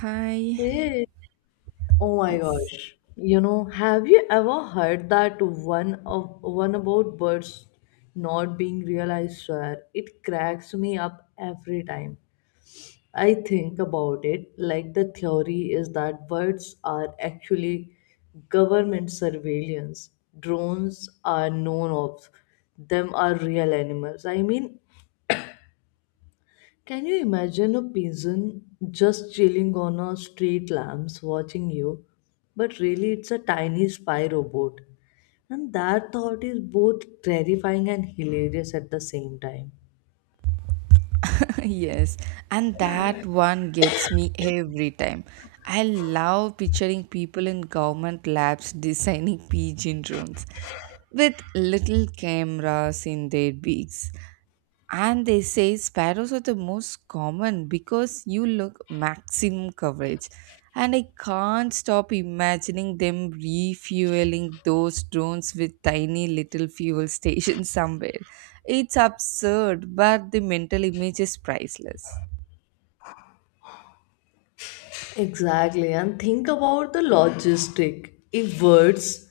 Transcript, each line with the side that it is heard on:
right: Hi.
left: Hey, oh my
right: Yes.
left: gosh. You know, have you ever heard that one of one about birds not being realized, sir? It cracks me up every time. I think about it like the theory is that birds are actually government surveillance. Drones are known of. Them are real animals. Can you imagine a pigeon just chilling on a street lamps watching you? But really, it's a tiny spy robot. And that thought is both terrifying and hilarious at the same time.
right: Yes. And that one gets me every time. I love picturing people in government labs designing pigeon drones with little cameras in their beaks. And they say sparrows are the most common because you look maximum coverage. And I can't stop imagining them refueling those drones with tiny little fuel stations somewhere. It's absurd, but the mental image is priceless.
left: Exactly, and think about the logistic. If words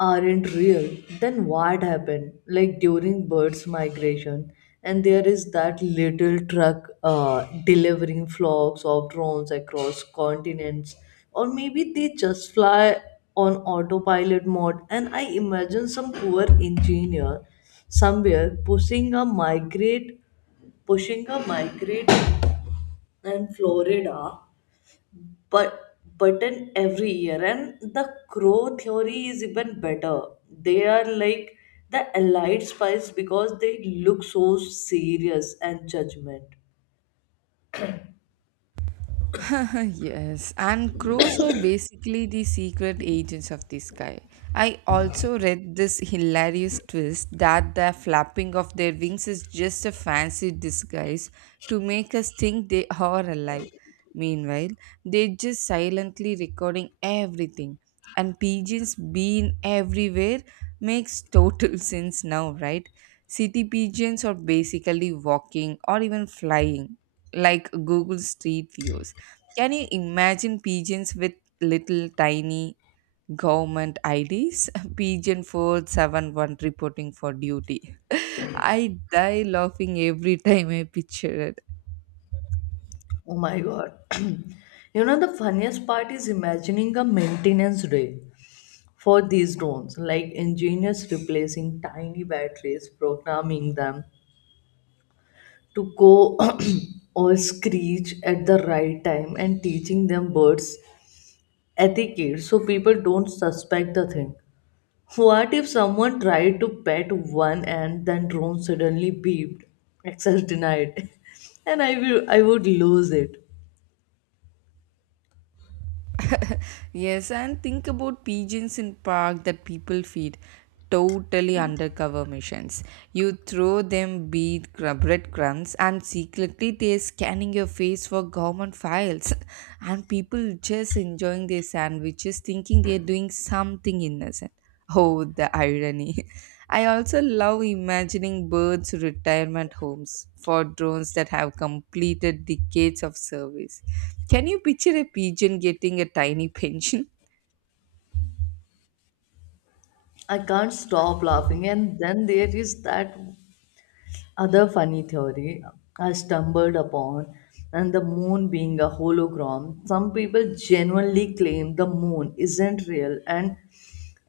left: aren't real, then what happened? Like during birds' migration, and there is that little truck delivering flocks of drones across continents, or maybe they just fly on autopilot mode. And I imagine some poor engineer somewhere pushing a migrate in Florida but button every year. And the crow theory is even better. They are like the allied spies because they look so serious and judgment.
right: Yes, and crows are basically the secret agents of the sky. I also read this hilarious twist that the flapping of their wings is just a fancy disguise to make us think they are alive. Meanwhile, they're just silently recording everything. And pigeons being everywhere makes total sense now, right? City pigeons are basically walking or even flying, like Google Street Views. Can you imagine pigeons with little tiny government IDs? Pigeon 471 reporting for duty. I die laughing every time I picture it.
left: Oh my god, you know the funniest part is imagining a maintenance day for these drones, like engineers replacing tiny batteries, programming them to go or screech at the right time, and teaching them birds etiquette so people don't suspect the thing. What if someone tried to pet one and then drone suddenly beeped? Access denied. And I would lose it.
right: Yes, and think about pigeons in park that people feed. Totally undercover missions. You throw them breadcrumbs and secretly they're scanning your face for government files. And people just enjoying their sandwiches thinking they're doing something innocent. Oh, the irony. I also love imagining birds' retirement homes for drones that have completed decades of service. Can you picture a pigeon getting a tiny pension?
left: I can't stop laughing. And then there is that other funny theory I stumbled upon and the moon being a hologram. Some people genuinely claim the moon isn't real, and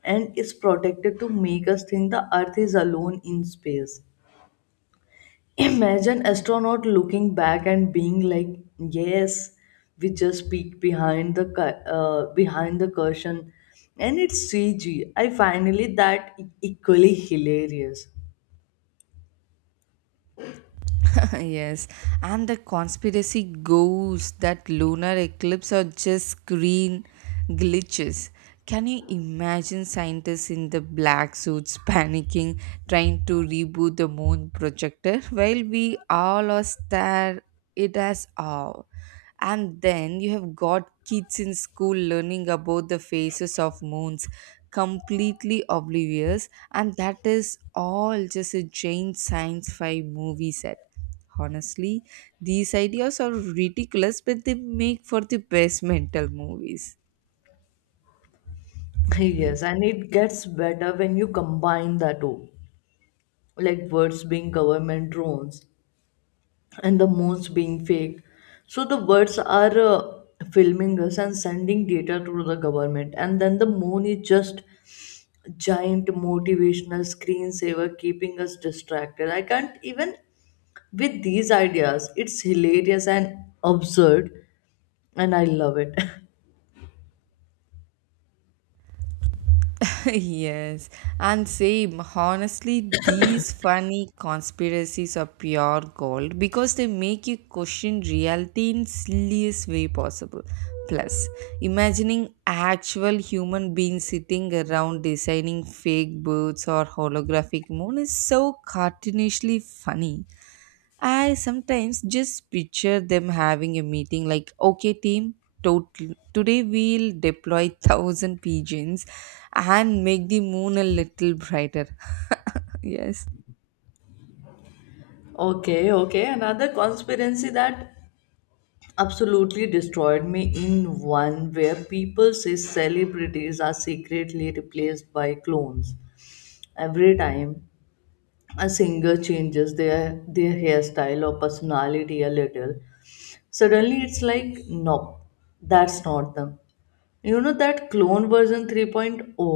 left: and is protected to make us think the earth is alone in space. Imagine astronaut looking back and being like, "Yes, we just peeked behind behind the cushion, and it's CG." I finally that equally hilarious.
right: Yes, and the conspiracy goes that lunar eclipse are just screen glitches. Can you imagine scientists in the black suits panicking, trying to reboot the moon projector while we all are stare it as awe? And then you have got kids in school learning about the phases of moons, completely oblivious, and that is all just a giant science fi movie set. Honestly, these ideas are ridiculous, but they make for the best mental movies.
left: Yes, and it gets better when you combine the two, like birds being government drones and the moons being fake. So the birds are filming us and sending data to the government, and then the moon is just giant motivational screensaver keeping us distracted. I can't even with these ideas. It's hilarious and absurd, and I love it.
right: Yes, and same. Honestly, these funny conspiracies are pure gold because they make you question reality in silliest way possible. Plus, imagining actual human beings sitting around designing fake birds or holographic moon is so cartoonishly funny. I sometimes just picture them having a meeting like, okay, team, Total. Today we'll deploy thousand pigeons and make the moon a little brighter. Yes.
left: Okay, okay. Another conspiracy that absolutely destroyed me in one where people say celebrities are secretly replaced by clones every time a singer changes their hairstyle or personality a little, suddenly it's like nope, that's not them. You know, that clone version 3.0,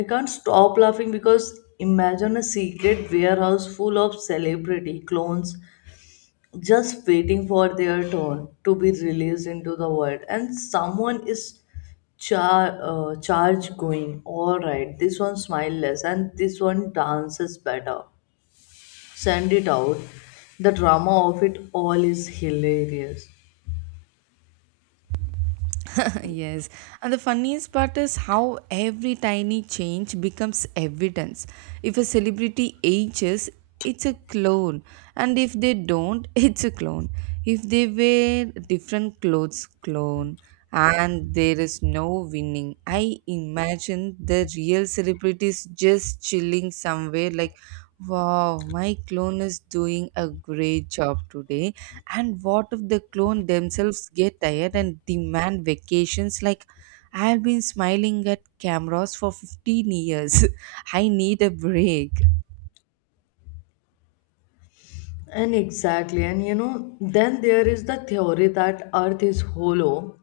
left: I can't stop laughing because imagine a secret warehouse full of celebrity clones just waiting for their turn to be released into the world and someone is charge, going all right, this one smile less and this one dances better, send it out. The drama of it all is hilarious.
right: Yes. And the funniest part is how every tiny change becomes evidence. If a celebrity ages, it's a clone. And if they don't, it's a clone. If they wear different clothes, clone. And there is no winning. I imagine the real celebrities just chilling somewhere like, wow, my clone is doing a great job today. And what if the clone themselves get tired and demand vacations? Like, I've been smiling at cameras for 15 years. I need a break.
left: And exactly, and you know, then there is the theory that Earth is hollow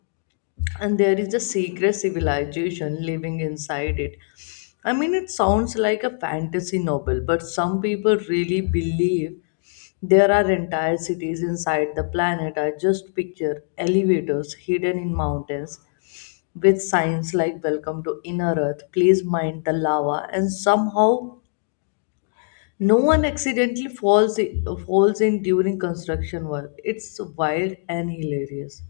left: and there is a secret civilization living inside it. I mean, it sounds like a fantasy novel, but some people really believe there are entire cities inside the planet. I just picture elevators hidden in mountains with signs like Welcome to Inner Earth, please mind the lava, and somehow no one accidentally falls in during construction work. It's wild and hilarious.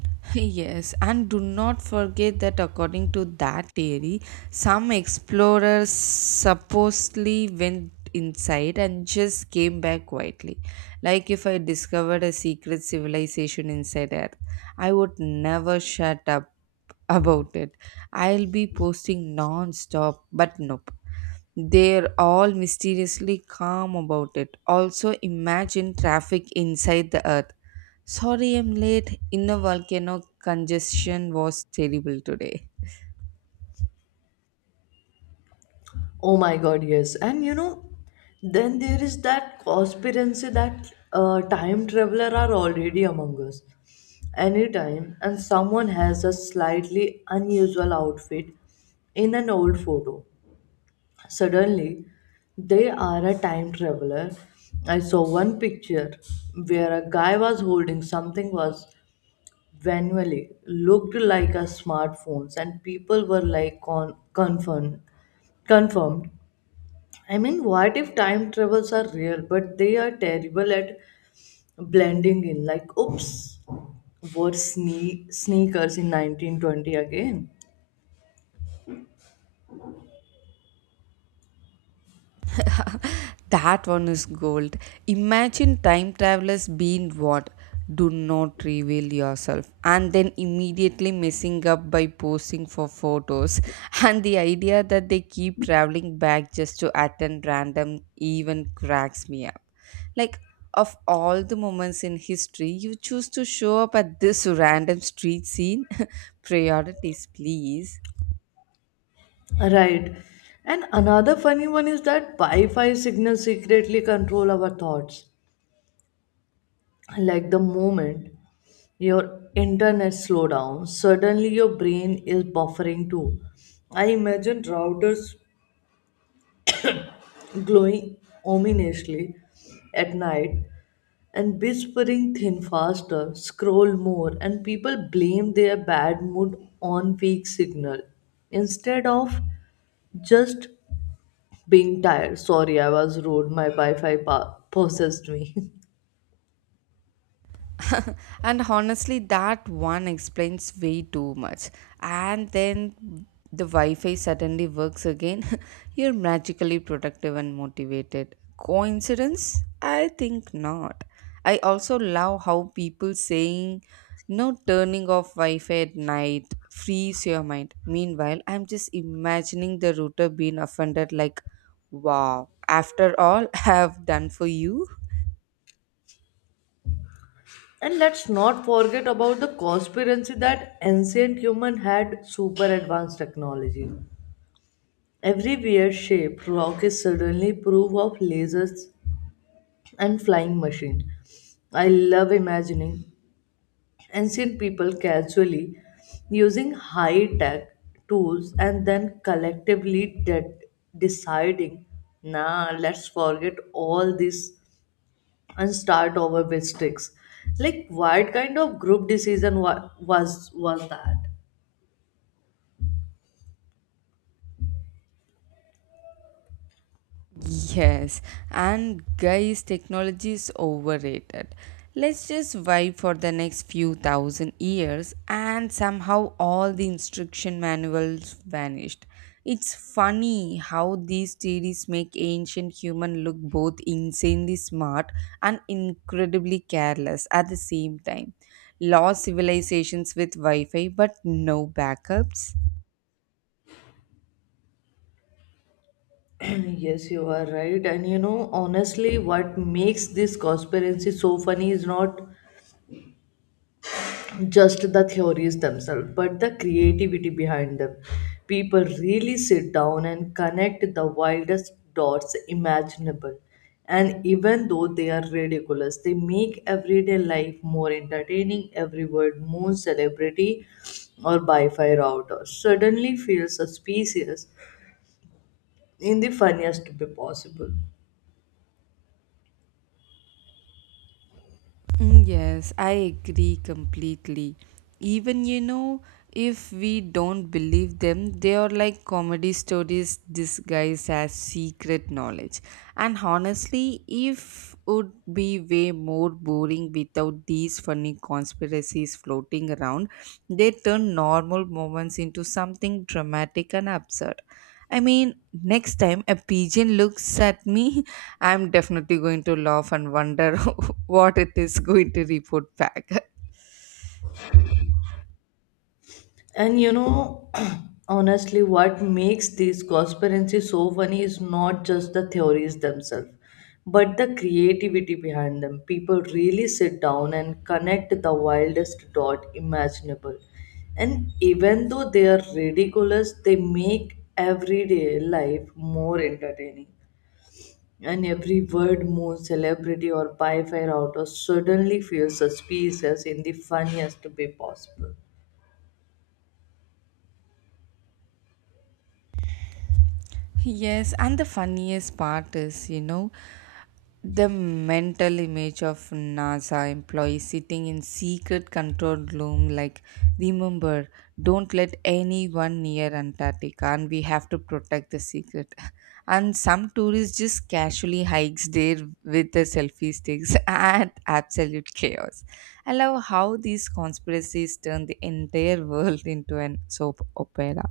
right: Yes, and do not forget that according to that theory, some explorers supposedly went inside and just came back quietly. Like if I discovered a secret civilization inside Earth, I would never shut up about it. I'll be posting non-stop, but nope. They're all mysteriously calm about it. Also, imagine traffic inside the earth. Sorry I'm late. Inner volcano congestion was terrible today.
left: Oh my god, yes. And you know, then there is that conspiracy that time traveler are already among us. Anytime, and someone has a slightly unusual outfit in an old photo. Suddenly, they are a time traveler. I saw one picture where a guy was holding something was Vanwell looked like a smartphone, and people were like confirmed. Confirmed. I mean, what if time travels are real, but they are terrible at blending in? Like, oops, wore sneakers in 1920 again.
right: That one is gold. Imagine time travelers being what? Do not reveal yourself. And then immediately messing up by posing for photos. And the idea that they keep traveling back just to attend random even cracks me up. Like, of all the moments in history, you choose to show up at this random street scene? Priorities, please.
left: Right. And another funny one is that Wi Fi signals secretly control our thoughts. Like the moment your internet slow down, suddenly your brain is buffering too. I imagine routers glowing ominously at night and whispering thin faster scroll more, and people blame their bad mood on weak signal instead of just being tired. Sorry I was rude, my possessed me.
right: And honestly, that one explains way too much. And then the Wi Fi suddenly works again. You're magically productive and motivated. Coincidence? I think not. I also love how people saying no turning off Wi Fi at night frees your mind. Meanwhile, I'm just imagining the router being offended, like, wow, after all I have done for you.
left: And let's not forget about the conspiracy that ancient human had super advanced technology. Every weird shape rock is suddenly proof of lasers and flying machine. I love imagining ancient people casually using high tech tools and then collectively deciding, nah, let's forget all this and start over with sticks. Like what kind of group decision was that?
right: Yes, and guys, technology is overrated. Let's just vibe for the next few thousand years, and somehow all the instruction manuals vanished. It's funny how these theories make ancient human look both insanely smart and incredibly careless at the same time. Lost civilizations with Wi-Fi, but no backups.
left: Yes, you are right. And you know, honestly, what makes this conspiracy so funny is not just the theories themselves, but the creativity behind them. People really sit down and connect the wildest dots imaginable. And even though they are ridiculous, they make everyday life more entertaining, every word more celebrity or Wi Fi router suddenly feels suspicious in the funniest way possible.
right: Mm, yes, I agree completely. Even, if we don't believe them, they are like comedy stories disguised as secret knowledge. And honestly, if would be way more boring without these funny conspiracies floating around. They turn normal moments into something dramatic and absurd. I mean, next time a pigeon looks at me, I'm definitely going to laugh and wonder what it is going to report back.
left: And you know, honestly, what makes these conspiracy so funny is not just the theories themselves, but the creativity behind them. People really sit down and connect the wildest dot imaginable. And even though they are ridiculous, they make everyday life more entertaining. And every word, more celebrity or Wi-Fi router suddenly feels suspicious in the funniest way possible.
right: Yes, and the funniest part is, the mental image of NASA employees sitting in secret control room like remember, don't let anyone near Antarctica and we have to protect the secret and some tourists just casually hikes there with the selfie sticks and absolute chaos. I love how these conspiracies turn the entire world into an soap opera.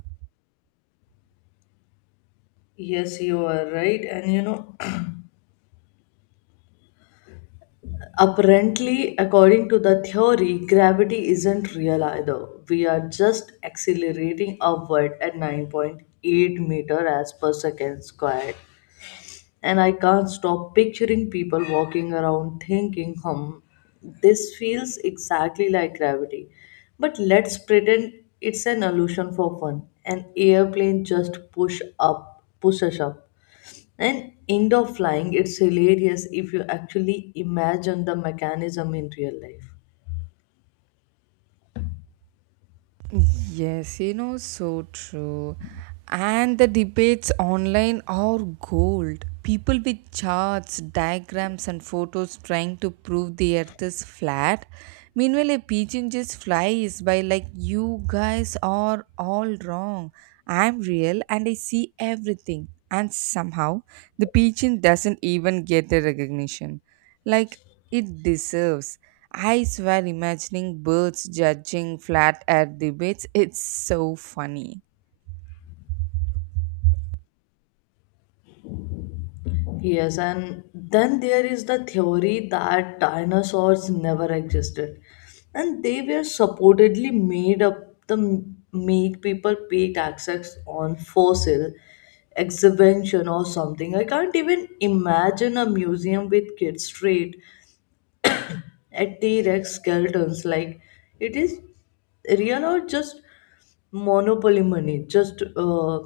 left: Yes, you are right. And you know, apparently, according to the theory, gravity isn't real either. We are just accelerating upward at 9.8-meter as per second squared. And I can't stop picturing people walking around thinking, hmm, this feels exactly like gravity. But let's pretend it's an illusion for fun. An airplane just pushes up and indoor flying, it's hilarious if you actually imagine the mechanism in real life.
right: Yes, you know, so true. And the debates online are gold. People with charts, diagrams, and photos trying to prove the earth is flat. Meanwhile, a pigeon just flies by like, you guys are all wrong. I'm real and I see everything. And somehow, the pigeon doesn't even get the recognition like it deserves. I swear, imagining birds judging flat air debates, it's so funny.
left: Yes, and then there is the theory that dinosaurs never existed and they were supposedly made up to make people pay taxes on fossil exhibition or something. I can't even imagine a museum with kids straight at the Rex skeletons. Like, it is real or just monopoly money? Just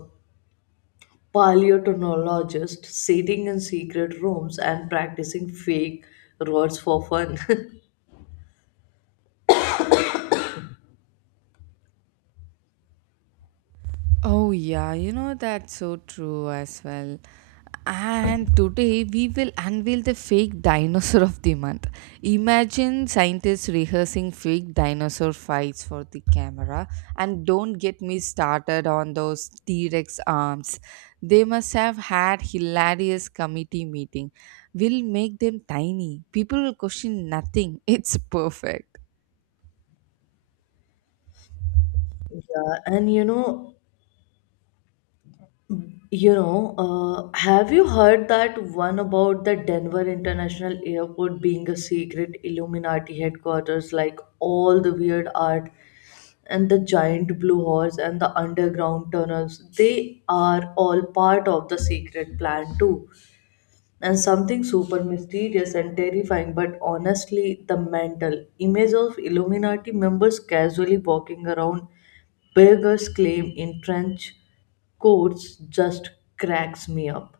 left: paleontologists sitting in secret rooms and practicing fake rods for fun.
right: Oh, yeah, you know, that's so true as well. And today we will unveil the fake dinosaur of the month. Imagine scientists rehearsing fake dinosaur fights for the camera. And don't get me started on those T Rex arms. They must have had hilarious committee meeting. We'll make them tiny. People will question nothing. It's perfect.
left: Yeah, and you know, you know, have you heard that one about the Denver International Airport being a secret Illuminati headquarters, like all the weird art and the giant blue horse and the underground tunnels? They are all part of the secret plan, too, and something super mysterious and terrifying, but honestly, the mental image of Illuminati members casually walking around beggars' claim in trench coats just cracks me up.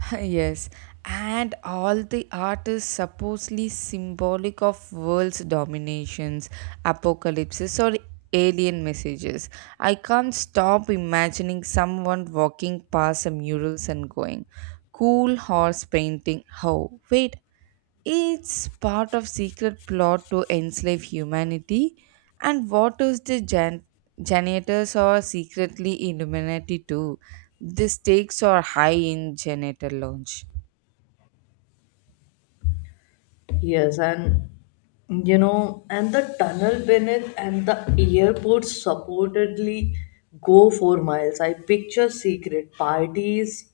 right: Yes, and all the art is supposedly symbolic of world's dominations, apocalypses, or alien messages. I can't stop imagining someone walking past the murals and going, cool horse painting. Oh, wait, it's part of secret plot to enslave humanity, and what is the janitors are secretly Illuminati too? The stakes are high in janitor launch.
left: Yes, and you know, and the tunnel beneath and the airport supposedly go for miles. I picture secret parties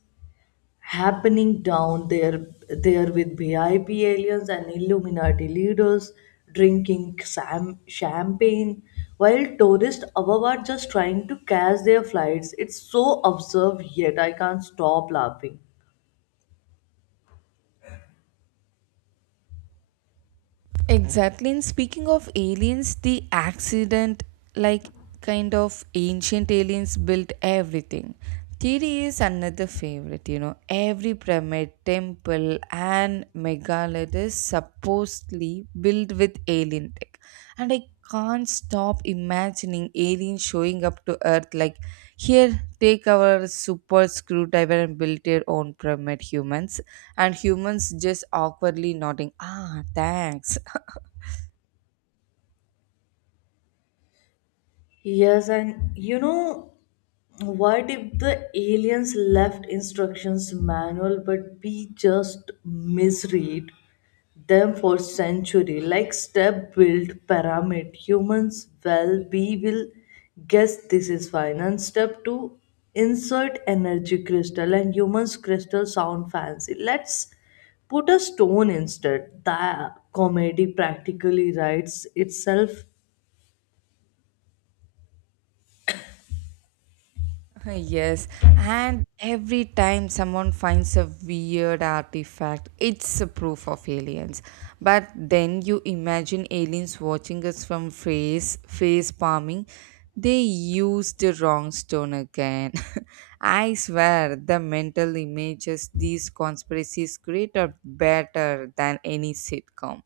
left: happening down there with VIP aliens and Illuminati leaders drinking champagne while tourists above are just trying to catch their flights. It's so absurd yet I can't stop laughing.
right: Exactly. And speaking of aliens, the accident, like kind of ancient aliens, built everything. Theory is another favorite, you know. Every pyramid, temple, and megalith is supposedly built with alien tech. And I can't stop imagining aliens showing up to Earth like, here, take our super screwdriver and build your own pyramid, humans. And humans just awkwardly nodding, ah, thanks.
left: Yes, and you know, what if the aliens left instructions manual but we just misread them for century like step build pyramid humans, well we will guess this is fine, and step 2 insert energy crystal, and humans crystal sound fancy, let's put a stone instead. The comedy practically writes itself.
right: Yes, and every time someone finds a weird artifact, it's a proof of aliens. But then you imagine aliens watching us from face palming. They used the wrong stone again. I swear, the mental images these conspiracies create are better than any sitcom.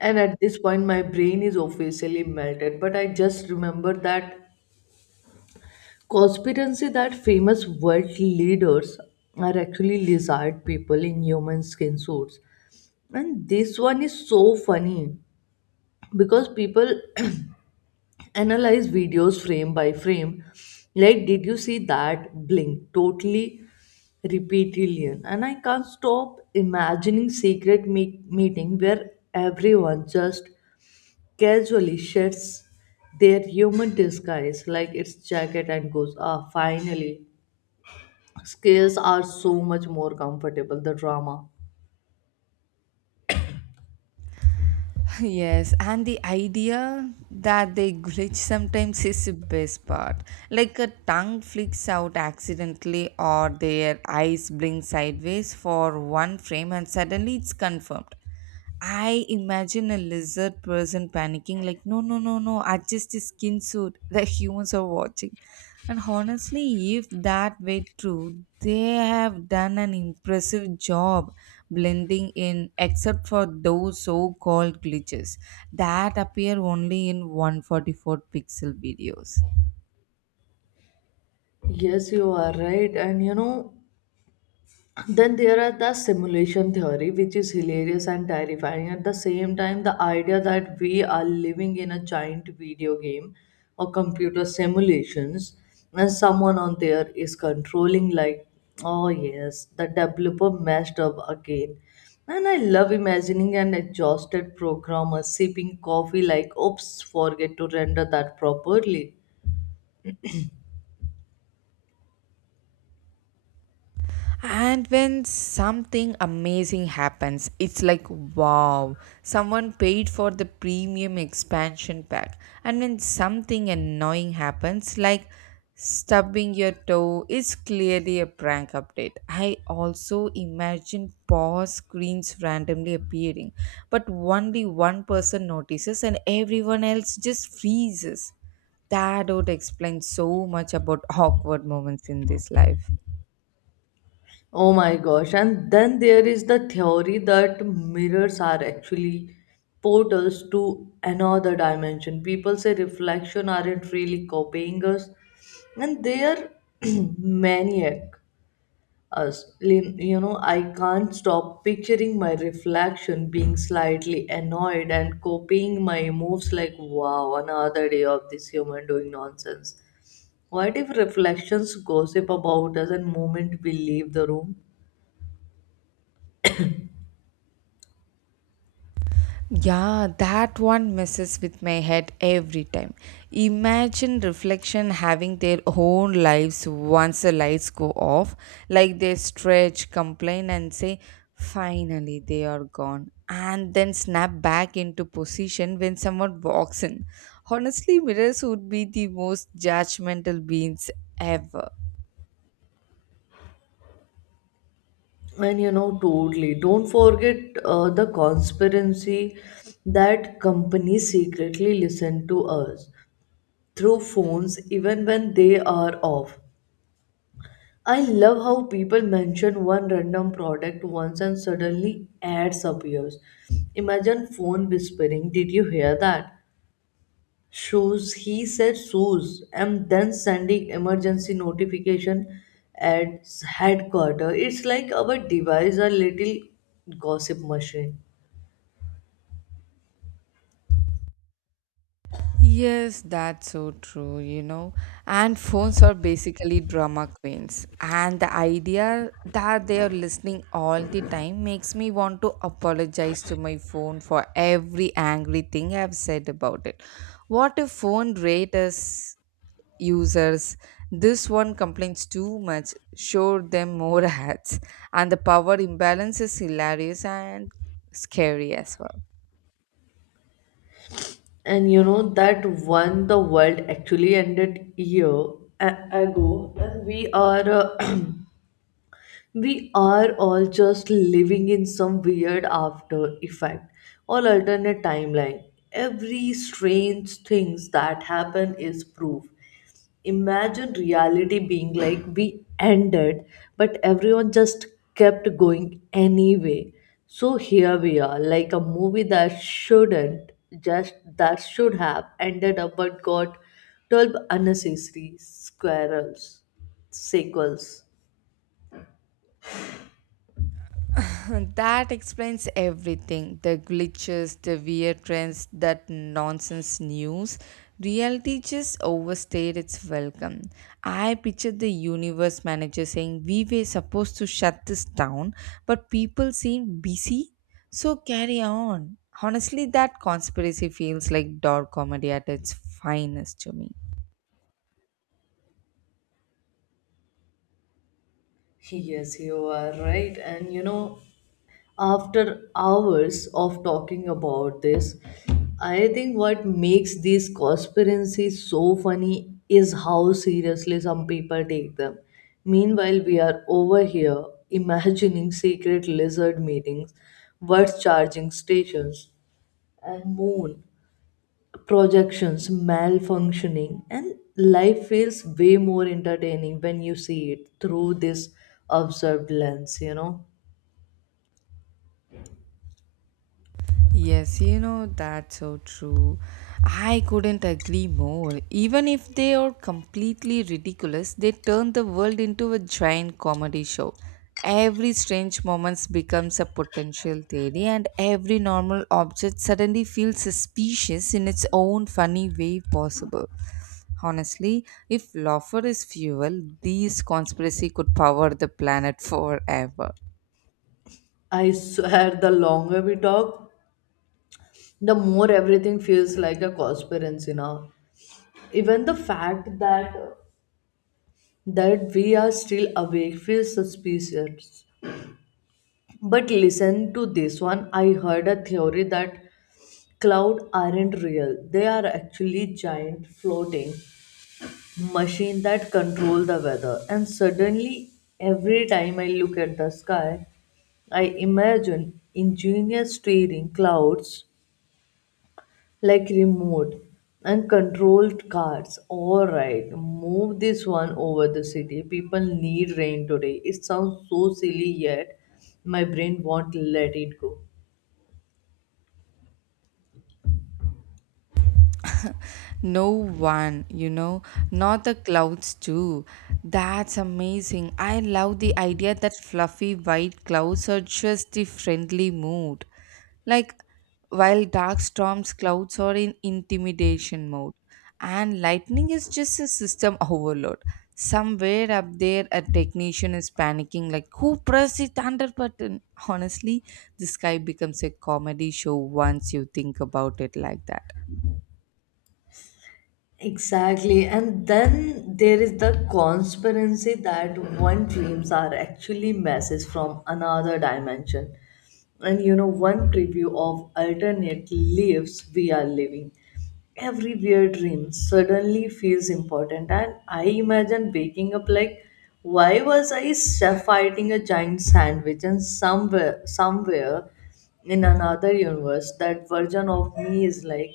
left: And at this point, my brain is officially melted. But I just remember that conspiracy that famous world leaders are actually lizard people in human skin suits. And this one is so funny because people analyze videos frame by frame. Like, did you see that blink? Totally reptilian. And I can't stop imagining secret meeting where everyone just casually shifts their human disguise like its jacket and goes, ah, finally, scales are so much more comfortable, the drama.
right: Yes, and the idea that they glitch sometimes is the best part. Like a tongue flicks out accidentally, or their eyes blink sideways for one frame, and suddenly it's confirmed. I imagine a lizard person panicking, like, no, no, no, no, adjust the skin suit. The humans are watching. And honestly, if that were true, they have done an impressive job blending in, except for those so called glitches that appear only in 144 pixel videos.
left: Yes, you are right. And you know, then there are the simulation theory, which is hilarious and terrifying. At the same time, the idea that we are living in a giant video game or computer simulations, and someone on there is controlling, like, oh yes, the developer messed up again. And I love imagining an exhausted programmer sipping coffee, like, oops, forget to render that properly.
right: And when something amazing happens, it's like, wow, someone paid for the premium expansion pack. And when something annoying happens, like stubbing your toe, is clearly a prank update. I also imagine pause screens randomly appearing, but only one person notices and everyone else just freezes. That would explain so much about awkward moments in this life.
left: Oh my gosh. And then there is the theory that mirrors are actually portals to another dimension. People say reflection aren't really copying us, and they are maniac us. You know, I can't stop picturing my reflection being slightly annoyed and copying my moves like, wow, another day of this human doing nonsense. What if reflections gossip about us and moment we leave the room?
right: Yeah, that one messes with my head every time. Imagine reflection having their own lives once the lights go off, like they stretch, complain, and say, finally they are gone, and then snap back into position when someone walks in. Honestly, mirrors would be the most judgmental beings ever.
left: And you know, totally. Don't forget the conspiracy that companies secretly listen to us through phones even when they are off. I love how people mention one random product once and suddenly ads appears. Imagine phone whispering, did you hear that? Shows he said shoes, and then sending emergency notification at headquarters. It's like our device a little gossip machine.
right: Yes, that's so true, you know. And phones are basically drama queens. And the idea that they are listening all the time makes me want to apologize to my phone for every angry thing I've said about it. What if phone rate us users? This one complains too much, show them more ads. And the power imbalance is hilarious and scary as well.
left: And you know that one the world actually ended year ago, and we are we are all just living in some weird after effect or alternate timeline. Every strange things that happen is proof. Imagine reality being like we ended, but everyone just kept going anyway. So here we are, like a movie that shouldn't just that should have ended up but got 12 unnecessary squirrels sequels.
right: That explains everything, the glitches, the weird trends, that nonsense news. Reality just overstayed its welcome. I pictured the universe manager saying, we were supposed to shut this down, but people seem busy, so carry on. Honestly, that conspiracy feels like dark comedy at its finest to me.
left: Yes, you are right. And you know, after hours of talking about this, I think what makes these conspiracies so funny is how seriously some people take them. Meanwhile, we are over here imagining secret lizard meetings, worth charging stations, and moon projections, malfunctioning, and life feels way more entertaining when you see it through this observed lens, you know.
right: Yes, you know, that's so true. I couldn't agree more. Even if they are completely ridiculous, they turn the world into a giant comedy show. Every strange moment becomes a potential theory, and every normal object suddenly feels suspicious in its own funny way possible. Honestly, if laughter is fuel, these conspiracy could power the planet forever.
left: I swear, the longer we talk, the more everything feels like a conspiracy now. Even the fact that we are still awake feels suspicious. But listen to this one. I heard a theory that cloud aren't real. They are actually giant floating machine that control the weather, and suddenly every time I look at the sky I imagine engineers steering clouds like remote and controlled cars, all right move this one over the city people need rain today. It sounds so silly yet my brain won't let it go.
right: No one, you know, not the clouds too. That's amazing. I love the idea that fluffy white clouds are just the friendly mood. Like while dark storms clouds are in intimidation mode and lightning is just a system overload. Somewhere up there a technician is panicking like who pressed the thunder button? Honestly, the sky becomes a comedy show once you think about it like that.
left: Exactly. And then there is the conspiracy that one dreams are actually messages from another dimension, and you know one preview of alternate lives we are living. Every weird dream suddenly feels important, and I imagine waking up like, why was fighting a giant sandwich, and somewhere in another universe that version of me is like,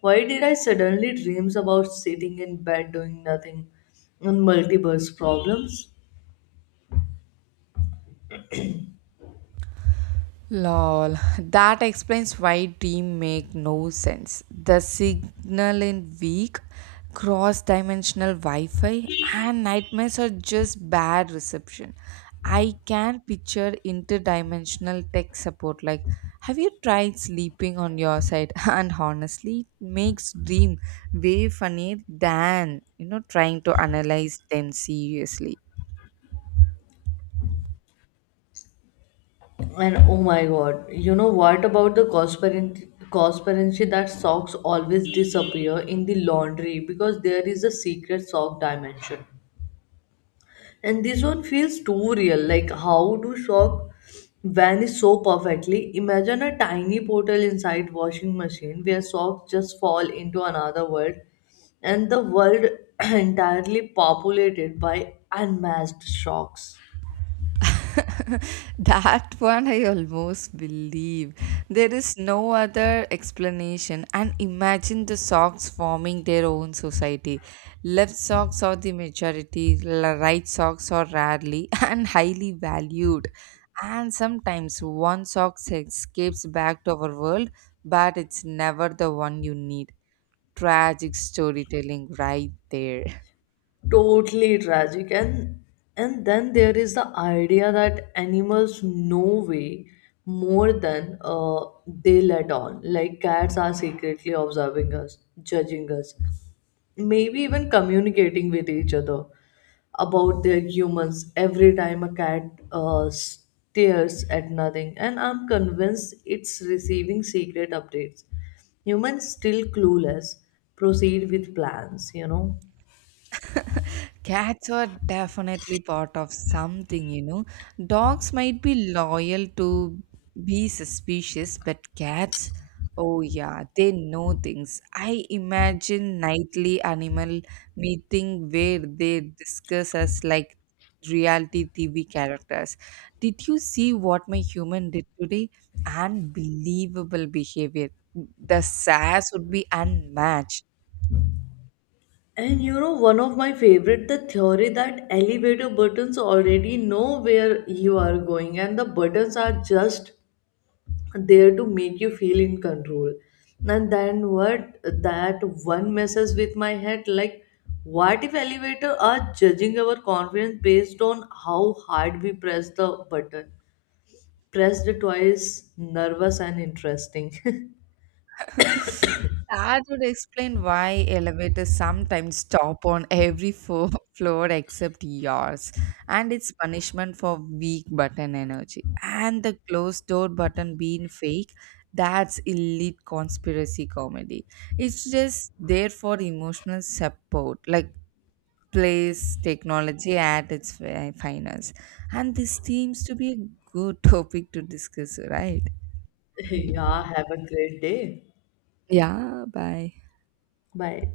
left: why did I suddenly dreams about sitting in bed doing nothing, and multiverse problems.
right: Lol, that explains why dream make no sense. The signal in weak, cross-dimensional Wi-Fi and nightmares are just bad reception. I can picture interdimensional tech support like have you tried sleeping on your side? And honestly, it makes dream way funnier than you know trying to analyze them seriously.
left: And oh my god, you know what about the conspiracy that socks always disappear in the laundry because there is a secret sock dimension. And this one feels too real. Like, how do sock vanish so perfectly? Imagine a tiny portal inside washing machine where socks just fall into another world, and the world entirely populated by unmatched socks.
right: That one I almost believe. There is no other explanation. And imagine the socks forming their own society. Left socks are the majority, right socks are rarely and highly valued. And sometimes one sock escapes back to our world, but it's never the one you need. Tragic storytelling right there.
left: Totally tragic. And then there is the idea that animals know way more than they let on, like cats are secretly observing us, judging us, maybe even communicating with each other about their humans. Every time a cat stares at nothing, and I'm convinced it's receiving secret updates, humans still clueless, proceed with plans, you know.
right: Cats are definitely part of something, you know. Dogs might be loyal to be suspicious, but cats, oh yeah, they know things. I imagine nightly animal meeting where they discuss us like reality TV characters. Did you see what my human did today? Unbelievable behavior. The sass would be unmatched.
left: And you know, one of my favorite, the theory that elevator buttons already know where you are going, and the buttons are just there to make you feel in control. And then what that one messes with my head like, what if elevator are judging our confidence based on how hard we press the button? Pressed twice, nervous and interesting.
right: That would explain why elevators sometimes stop on every floor except yours, and it's punishment for weak button energy. And the closed door button being fake, that's elite conspiracy comedy. It's just there for emotional support, like place technology at its finest. And this seems to be a good topic to discuss, right?
left: Yeah, have a great day.
right: Yeah, bye.
left: Bye.